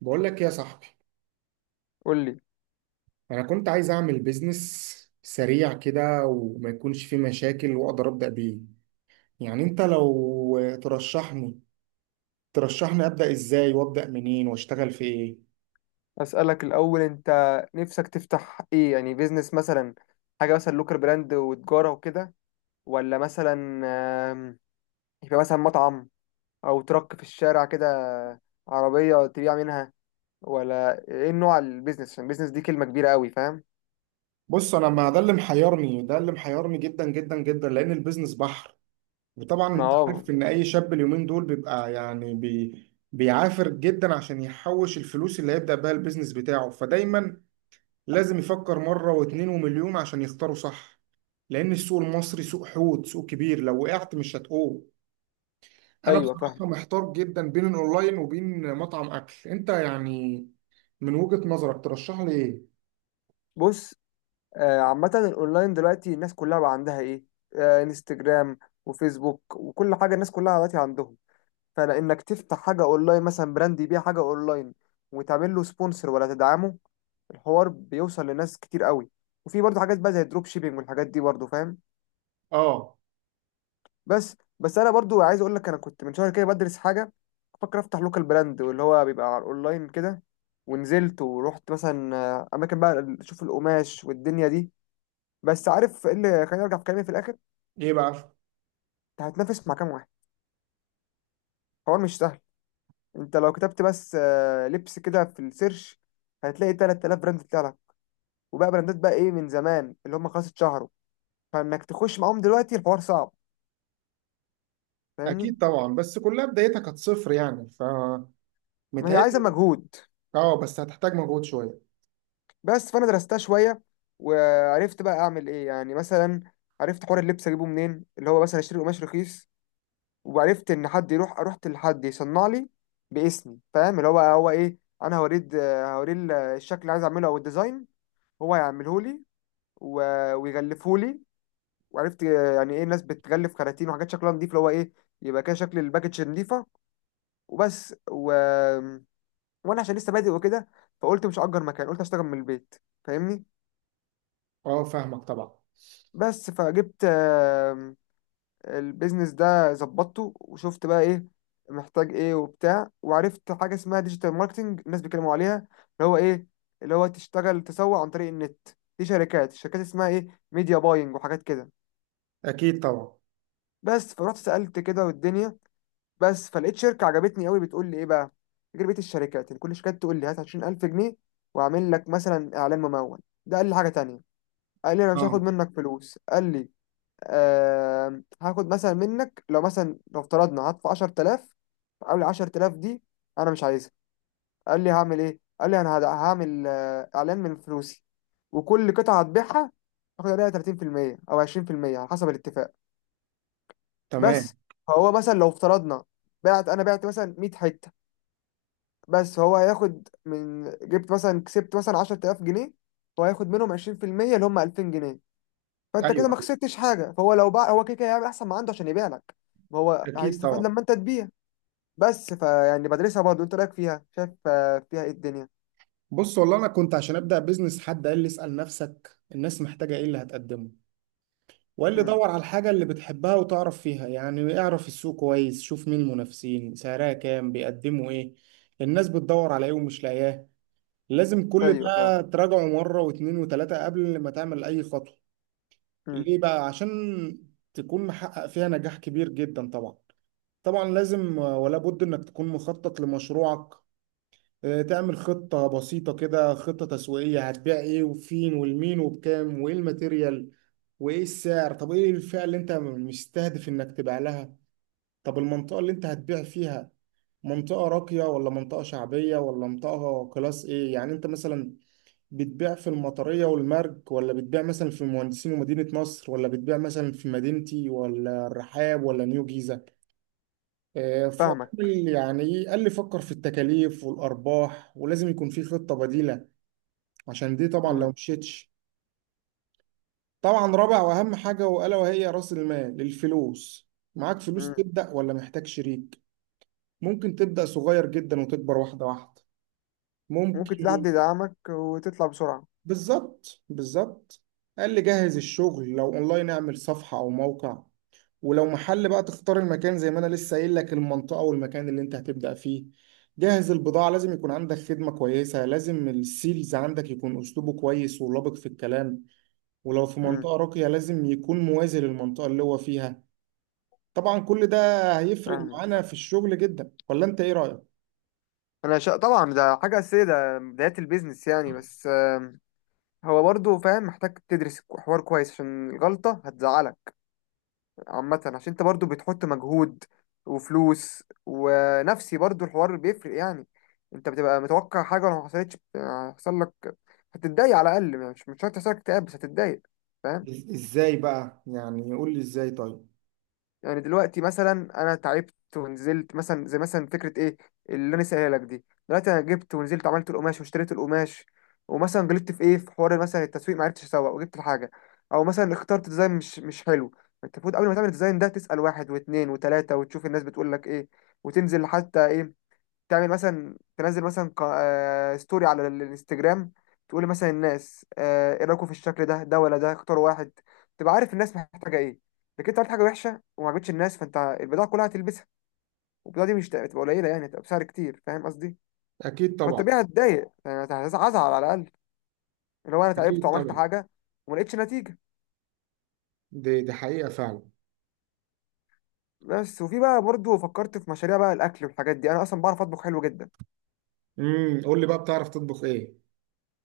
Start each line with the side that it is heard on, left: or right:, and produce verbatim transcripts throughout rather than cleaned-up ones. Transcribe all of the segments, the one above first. right: بقول لك إيه يا صاحبي.
left: قول لي.
right: انا كنت عايز اعمل بيزنس سريع كده وما يكونش فيه مشاكل واقدر ابدا بيه. يعني انت لو ترشحني ترشحني ابدا ازاي وابدا منين واشتغل في ايه؟
left: اسالك الاول انت نفسك تفتح ايه، يعني بيزنس مثلا؟ حاجه مثلا لوكر براند وتجاره وكده، ولا مثلا آم، يبقى مثلا مطعم، او ترك في الشارع كده، عربيه تبيع منها، ولا ايه نوع البيزنس؟ عشان البيزنس دي كلمه كبيره قوي، فاهم؟
right: بص، انا ما ده اللي محيرني ده اللي محيرني جدا جدا جدا، لان البيزنس بحر. وطبعا
left: ما
right: انت
left: هو
right: عارف ان اي شاب اليومين دول بيبقى يعني بي بيعافر جدا عشان يحوش الفلوس اللي هيبدا بيها البيزنس بتاعه. فدايما لازم يفكر مرة واتنين ومليون عشان يختاروا صح. لأن السوق المصري سوق حوت، سوق كبير، لو وقعت مش هتقوم. أنا
left: ايوه
right: بصراحة
left: فاهم.
right: محتار جدا بين الأونلاين وبين مطعم أكل، أنت يعني من وجهة نظرك ترشح لي إيه؟
left: بص، آه، عامه الاونلاين دلوقتي الناس كلها بقى عندها ايه؟ آه، انستجرام وفيسبوك وكل حاجه، الناس كلها دلوقتي عندهم. فلانك تفتح حاجه اونلاين، مثلا براند يبيع حاجه اونلاين، وتعمل له سبونسر ولا تدعمه، الحوار بيوصل لناس كتير قوي. وفي برضه حاجات بقى زي الدروب شيبينج والحاجات دي برضه، فاهم؟
right: آه.
left: بس بس انا برضه عايز اقول لك، انا كنت من شهر كده بدرس حاجه، بفكر افتح لوكال براند، واللي هو بيبقى على الاونلاين كده. ونزلت ورحت مثلا آه، اماكن بقى اشوف القماش والدنيا دي. بس عارف ايه اللي خليني ارجع في كلامي في الاخر؟
right: إيه بقى؟
left: انت هتنافس مع كام واحد، حوار مش سهل. انت لو كتبت بس آه، لبس كده في السيرش، هتلاقي تلت تلاف براند طلع، وبقى براندات بقى ايه من زمان اللي هم خلاص اتشهروا، فانك تخش معاهم دلوقتي الحوار صعب، فاهمني؟
right: أكيد طبعا، بس كلها بدايتها كانت صفر يعني فمتهيألي.
left: ما هي عايزه مجهود.
right: آه، بس هتحتاج مجهود شوية.
left: بس فانا درستها شويه، وعرفت بقى اعمل ايه يعني. مثلا عرفت حوار اللبس اجيبه منين، اللي هو مثلا اشتري قماش رخيص، وعرفت ان حد يروح، رحت لحد يصنع لي باسمي، فاهم؟ اللي هو هو ايه، انا هوريه د- هوريه ال- الشكل اللي عايز اعمله او الديزاين، هو هيعمله لي و- ويغلفه لي. وعرفت يعني ايه الناس بتغلف كراتين وحاجات شكلها نضيف، اللي هو ايه، يبقى كده شكل الباكج نضيفه. وبس و... وانا عشان لسه بادئ وكده، فقلت مش هأجر مكان، قلت اشتغل من البيت، فاهمني؟
right: آه، فاهمك طبعا.
left: بس فجبت، آم، البيزنس ده ظبطته وشفت بقى ايه محتاج ايه وبتاع، وعرفت حاجه اسمها ديجيتال ماركتنج الناس بيتكلموا عليها، اللي هو ايه، اللي هو تشتغل تسوق عن طريق النت، دي شركات، الشركات اسمها ايه، ميديا باينج وحاجات كده.
right: أكيد طبعا.
left: بس فرحت سألت كده والدنيا، بس فلقيت شركه عجبتني قوي بتقول لي ايه بقى؟ تجربه الشركات يعني، كل شركه تقول لي هات عشرين الف جنيه واعمل لك مثلا اعلان ممول، ده قال لي حاجه تانية، قال لي انا مش هاخد
right: آه.
left: منك فلوس، قال لي آه هاخد مثلا منك، لو مثلا لو افترضنا هدفع عشر تلاف، قال لي عشر تلاف دي انا مش عايزها، قال لي هعمل ايه، قال لي انا هد- هعمل آه، اعلان من فلوسي، وكل قطعه هتبيعها هاخد عليها تلاتين في المية او عشرين في المية على حسب الاتفاق،
right: تمام.
left: بس. فهو مثلا لو افترضنا بعت انا بعت مثلا ميت حته، بس هو هياخد من، جبت مثلا كسبت مثلا عشر تلاف جنيه، هو هياخد منهم عشرين في المية اللي هم الفين جنيه،
right: أيوه
left: فانت كده ما
right: أيوه.
left: خسرتش حاجه. فهو لو باع هو كده كده هيعمل احسن ما عنده عشان يبيع لك، ما هو
right: أكيد
left: هيستفاد
right: طبعا.
left: لما انت تبيع. بس فيعني بدرسها برضه، انت رايك فيها، شايف آه، فيها ايه الدنيا؟
right: بص والله انا كنت عشان ابدا بيزنس حد قال لي اسال نفسك الناس محتاجه ايه اللي هتقدمه، وقال لي
left: امم.
right: دور على الحاجه اللي بتحبها وتعرف فيها، يعني اعرف السوق كويس، شوف مين المنافسين، سعرها كام، بيقدموا ايه، الناس بتدور على ايه ومش لاقياه. لازم كل
left: ايوه فاهم.
right: ده تراجعه مره واتنين وتلاته قبل ما تعمل اي خطوه.
left: امم.
right: ليه بقى؟ عشان تكون محقق فيها نجاح كبير جدا طبعا. طبعا لازم ولا بد انك تكون مخطط لمشروعك. آه، تعمل خطة بسيطة كده، خطة تسويقية، هتبيع ايه وفين والمين وبكام وايه الماتيريال وايه السعر. طب ايه الفئة اللي انت مستهدف انك تبيع لها؟ طب المنطقة اللي انت هتبيع فيها، منطقة راقية ولا منطقة شعبية ولا منطقة كلاس ايه؟ يعني انت مثلا بتبيع في المطرية والمرج ولا بتبيع مثلا في المهندسين ومدينة نصر ولا بتبيع مثلا في مدينتي ولا الرحاب ولا نيو جيزة. آه، ف-
left: فاهمك.
right: يعني ايه قال لي فكر في التكاليف والأرباح، ولازم يكون في خطة بديلة عشان دي طبعا لو
left: امم.
right: مشيتش. طبعا رابع واهم حاجه، والا وهي راس المال، الفلوس. معاك فلوس
left: امم.
right: تبدا ولا محتاج شريك؟ ممكن تبدا صغير جدا وتكبر واحده واحده.
left: ممكن تلاقي
right: ممكن.
left: حد يدعمك وتطلع بسرعه.
right: بالظبط بالظبط. قال لي جهز الشغل، لو اونلاين اعمل صفحه او موقع، ولو محل بقى تختار المكان زي ما انا لسه قايل لك، المنطقه والمكان اللي انت هتبدا فيه. جهز البضاعة. لازم يكون عندك خدمة كويسة. لازم السيلز عندك يكون أسلوبه كويس ولبق في الكلام، ولو في
left: امم.
right: منطقة راقية لازم يكون موازي للمنطقة اللي هو فيها. طبعا كل ده هيفرق
left: فاهمك.
right: معانا في الشغل جدا، ولا انت ايه رأيك؟
left: انا شا... طبعا ده حاجه اساسيه، ده بدايه البيزنس يعني. بس هو برضه فاهم، محتاج تدرس كو- حوار كويس عشان الغلطة هتزعلك. عامة عشان انت برضه بتحط مجهود وفلوس ونفسي، برضه الحوار بيفرق يعني. انت بتبقى متوقع حاجة، ولو ما حصلتش بت- هيحصل لك، هتتضايق على الأقل يعني. مش مش شرط يحصل لك اكتئاب، بس هتتضايق، فاهم؟
right: إز- ازاي بقى يعني؟ قول لي ازاي طيب.
left: يعني دلوقتي مثلا، انا تعبت ونزلت مثلا، زي مثلا فكره ايه اللي انا سايلها لك دي، دلوقتي انا جبت ونزلت عملت القماش واشتريت القماش، ومثلا غلطت في ايه، في حوار مثلا التسويق ما عرفتش اسوق وجبت الحاجه، او مثلا اخترت ديزاين مش مش حلو. انت المفروض قبل ما تعمل الديزاين ده تسال واحد واثنين وثلاثه وتشوف الناس بتقول لك ايه، وتنزل حتى ايه، تعمل مثلا، تنزل مثلا ق- آه، ستوري على الانستجرام، تقول مثلا الناس، آه، ايه رايكم في الشكل ده، ده ولا ده اختاروا واحد، تبقى عارف الناس محتاجه ايه. لكن انت عملت حاجه وحشه وما عجبتش الناس، فانت البضاعه كلها هتلبسها، والبضاعه دي مش هتبقى قليله يعني، هتبقى بسعر كتير، فاهم قصدي؟
right: أكيد طبعا.
left: فالطبيعي هتضايق يعني، هتزعل على الاقل، اللي هو انا تعبت
right: أكيد
left: وعملت
right: طبعا.
left: حاجه وما لقيتش نتيجه.
right: دي دي حقيقة فعلا.
left: بس وفي بقى برضو فكرت في مشاريع بقى، الاكل والحاجات دي انا اصلا بعرف اطبخ حلو جدا
right: امم، قول لي بقى، بتعرف تطبخ إيه؟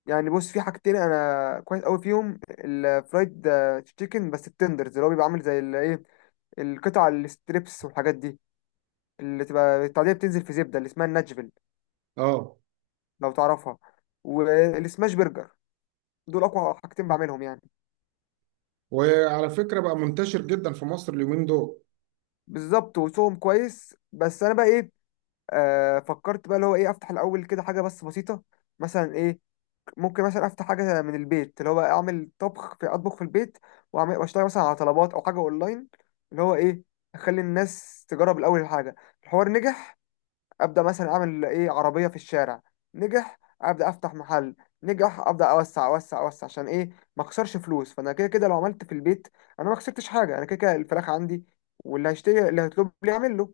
left: يعني. بص، في حاجتين انا كويس قوي فيهم، الفرايد تشيكن بس التندرز، اللي هو بيبقى عامل زي ال- ايه القطع الستريبس والحاجات دي، اللي تبقى التعديه بتنزل في زبده اللي اسمها الناشفيل،
right: أه.
left: لو تعرفها، والسماش برجر، دول اقوى حاجتين بعملهم يعني.
right: وعلى فكرة بقى منتشر جدا في مصر اليومين دول.
left: بالظبط وسوهم كويس. بس انا بقى ايه، آه فكرت بقى اللي هو ايه، افتح الاول كده حاجه بس بسيطه، مثلا ايه، ممكن مثلا افتح حاجه من البيت، اللي هو بقى اعمل طبخ في، اطبخ في البيت واعمل واشتغل مثلا على طلبات او حاجه اونلاين، اللي هو ايه، اخلي الناس تجرب الاول الحاجه. الحوار نجح، ابدا مثلا اعمل ايه، عربيه في الشارع. نجح، ابدا افتح محل. نجح، ابدا اوسع اوسع اوسع. عشان ايه؟ ما اخسرش فلوس. فانا كده كده لو عملت في البيت انا ما خسرتش حاجه، انا كده كده الفراخ عندي، واللي هيشتري اللي هيطلب لي يعمل له،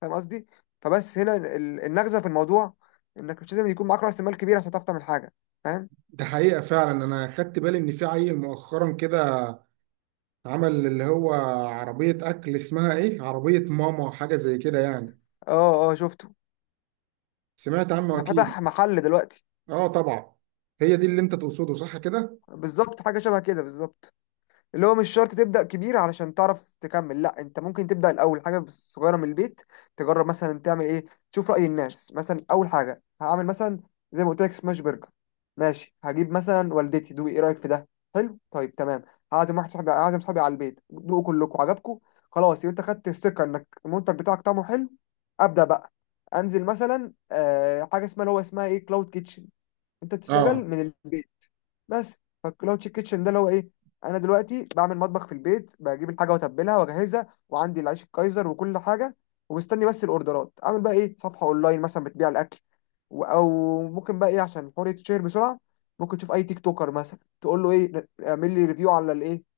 left: فاهم قصدي؟ فبس هنا ال- النغزه في الموضوع، انك مش لازم يكون معاك راس مال كبير عشان تعرف تعمل حاجه، فاهم؟
right: ده حقيقة فعلا. أنا خدت بالي إن في عيل مؤخرا كده عمل اللي هو عربية أكل، اسمها إيه؟ عربية ماما، حاجة زي كده يعني.
left: اه اه شفته.
right: سمعت عنه
left: ده
right: أكيد.
left: فتح محل دلوقتي.
right: اه طبعا. هي دي اللي انت تقصده، صح كده؟
left: بالظبط، حاجه شبه كده بالظبط، اللي هو مش شرط تبدا كبير علشان تعرف تكمل، لا، انت ممكن تبدا الاول حاجه صغيره من البيت، تجرب مثلا تعمل ايه، تشوف راي الناس. مثلا اول حاجه هعمل مثلا زي ما قلت لك سماش برجر، ماشي، هجيب مثلا والدتي، دوقي ايه رايك في ده، حلو طيب تمام، هعزم واحد صاحبي، هعزم صاحبي على البيت، دوقوا كلكم، عجبكم، خلاص، يبقى انت خدت الثقه انك المنتج بتاعك طعمه حلو، ابدا بقى. انزل مثلا آه حاجه اسمها اللي هو اسمها ايه، كلاود كيتشن، انت تشتغل
right: اه
left: من البيت، بس. فالكلاود كيتشن ده اللي هو ايه، انا دلوقتي بعمل مطبخ في البيت، بجيب الحاجه واتبلها واجهزها وعندي العيش الكايزر وكل حاجه، ومستني بس الاوردرات. اعمل بقى ايه، صفحه اونلاين مثلا بتبيع الاكل، و- او ممكن بقى ايه عشان الحوار يتشهر بسرعه، ممكن تشوف اي تيك توكر مثلا تقول له ايه، اعمل لي ريفيو على الايه،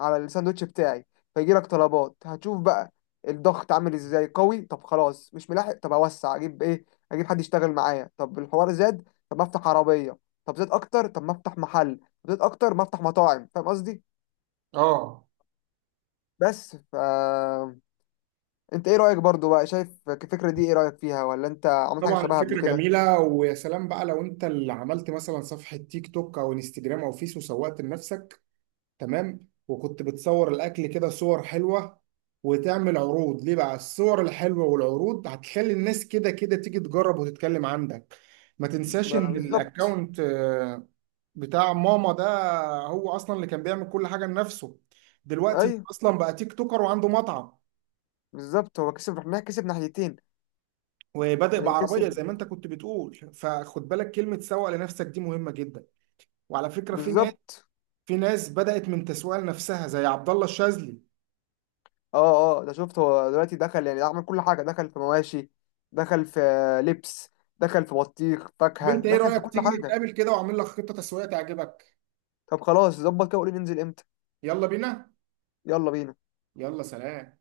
left: على الساندوتش بتاعي، فيجي لك طلبات، هتشوف بقى الضغط عامل ازاي قوي. طب خلاص مش ملاحق، طب اوسع، اجيب ايه، اجيب حد يشتغل معايا. طب الحوار زاد، طب ما افتح عربيه. طب زاد اكتر، طب ما افتح محل. طب زاد اكتر، ما افتح مطاعم، فاهم قصدي؟
right: اه.
left: بس ف انت ايه رايك برضو بقى، شايف الفكره دي ايه رايك فيها، ولا انت عملت حاجه
right: طبعا
left: شبهها قبل
right: الفكرة
left: كده؟
right: جميلة، ويا سلام بقى لو انت اللي عملت مثلا صفحة تيك توك او انستجرام او فيس وسوقت لنفسك. تمام. وكنت بتصور الاكل كده صور حلوة وتعمل عروض. ليه بقى؟ الصور الحلوة والعروض هتخلي الناس كده كده تيجي تجرب وتتكلم عندك. ما تنساش
left: ما-
right: ان
left: بالظبط.
right: الاكونت آه، بتاع ماما ده هو اصلا اللي كان بيعمل كل حاجة لنفسه. دلوقتي هو
left: ايوه
right: اصلا بقى تيك توكر وعنده مطعم.
left: بالظبط، هو كسب، احنا كسب ناحيتين
right: وبادئ
left: يعني،
right: بعربيه
left: كسب
right: زي ما انت كنت بتقول، فخد بالك كلمه سوق لنفسك دي مهمه جدا. وعلى فكره في ناس،
left: بالظبط.
right: في ناس بدات من تسويق لنفسها زي عبد الله الشاذلي.
left: اه اه ده شفت هو دلوقتي دخل، يعني عمل كل حاجة، دخل في مواشي، دخل في لبس، دخل في بطيخ
right: طب
left: فاكهة،
right: انت ايه
left: دخل في
right: رايك
left: كل
right: تيجي
left: حاجة.
right: نتقابل كده واعمل لك خطه تسويقيه تعجبك؟
left: طب خلاص، ظبط كده، وقولي ننزل امتى.
right: يلا بينا.
left: يلا بينا.
right: يلا سلام.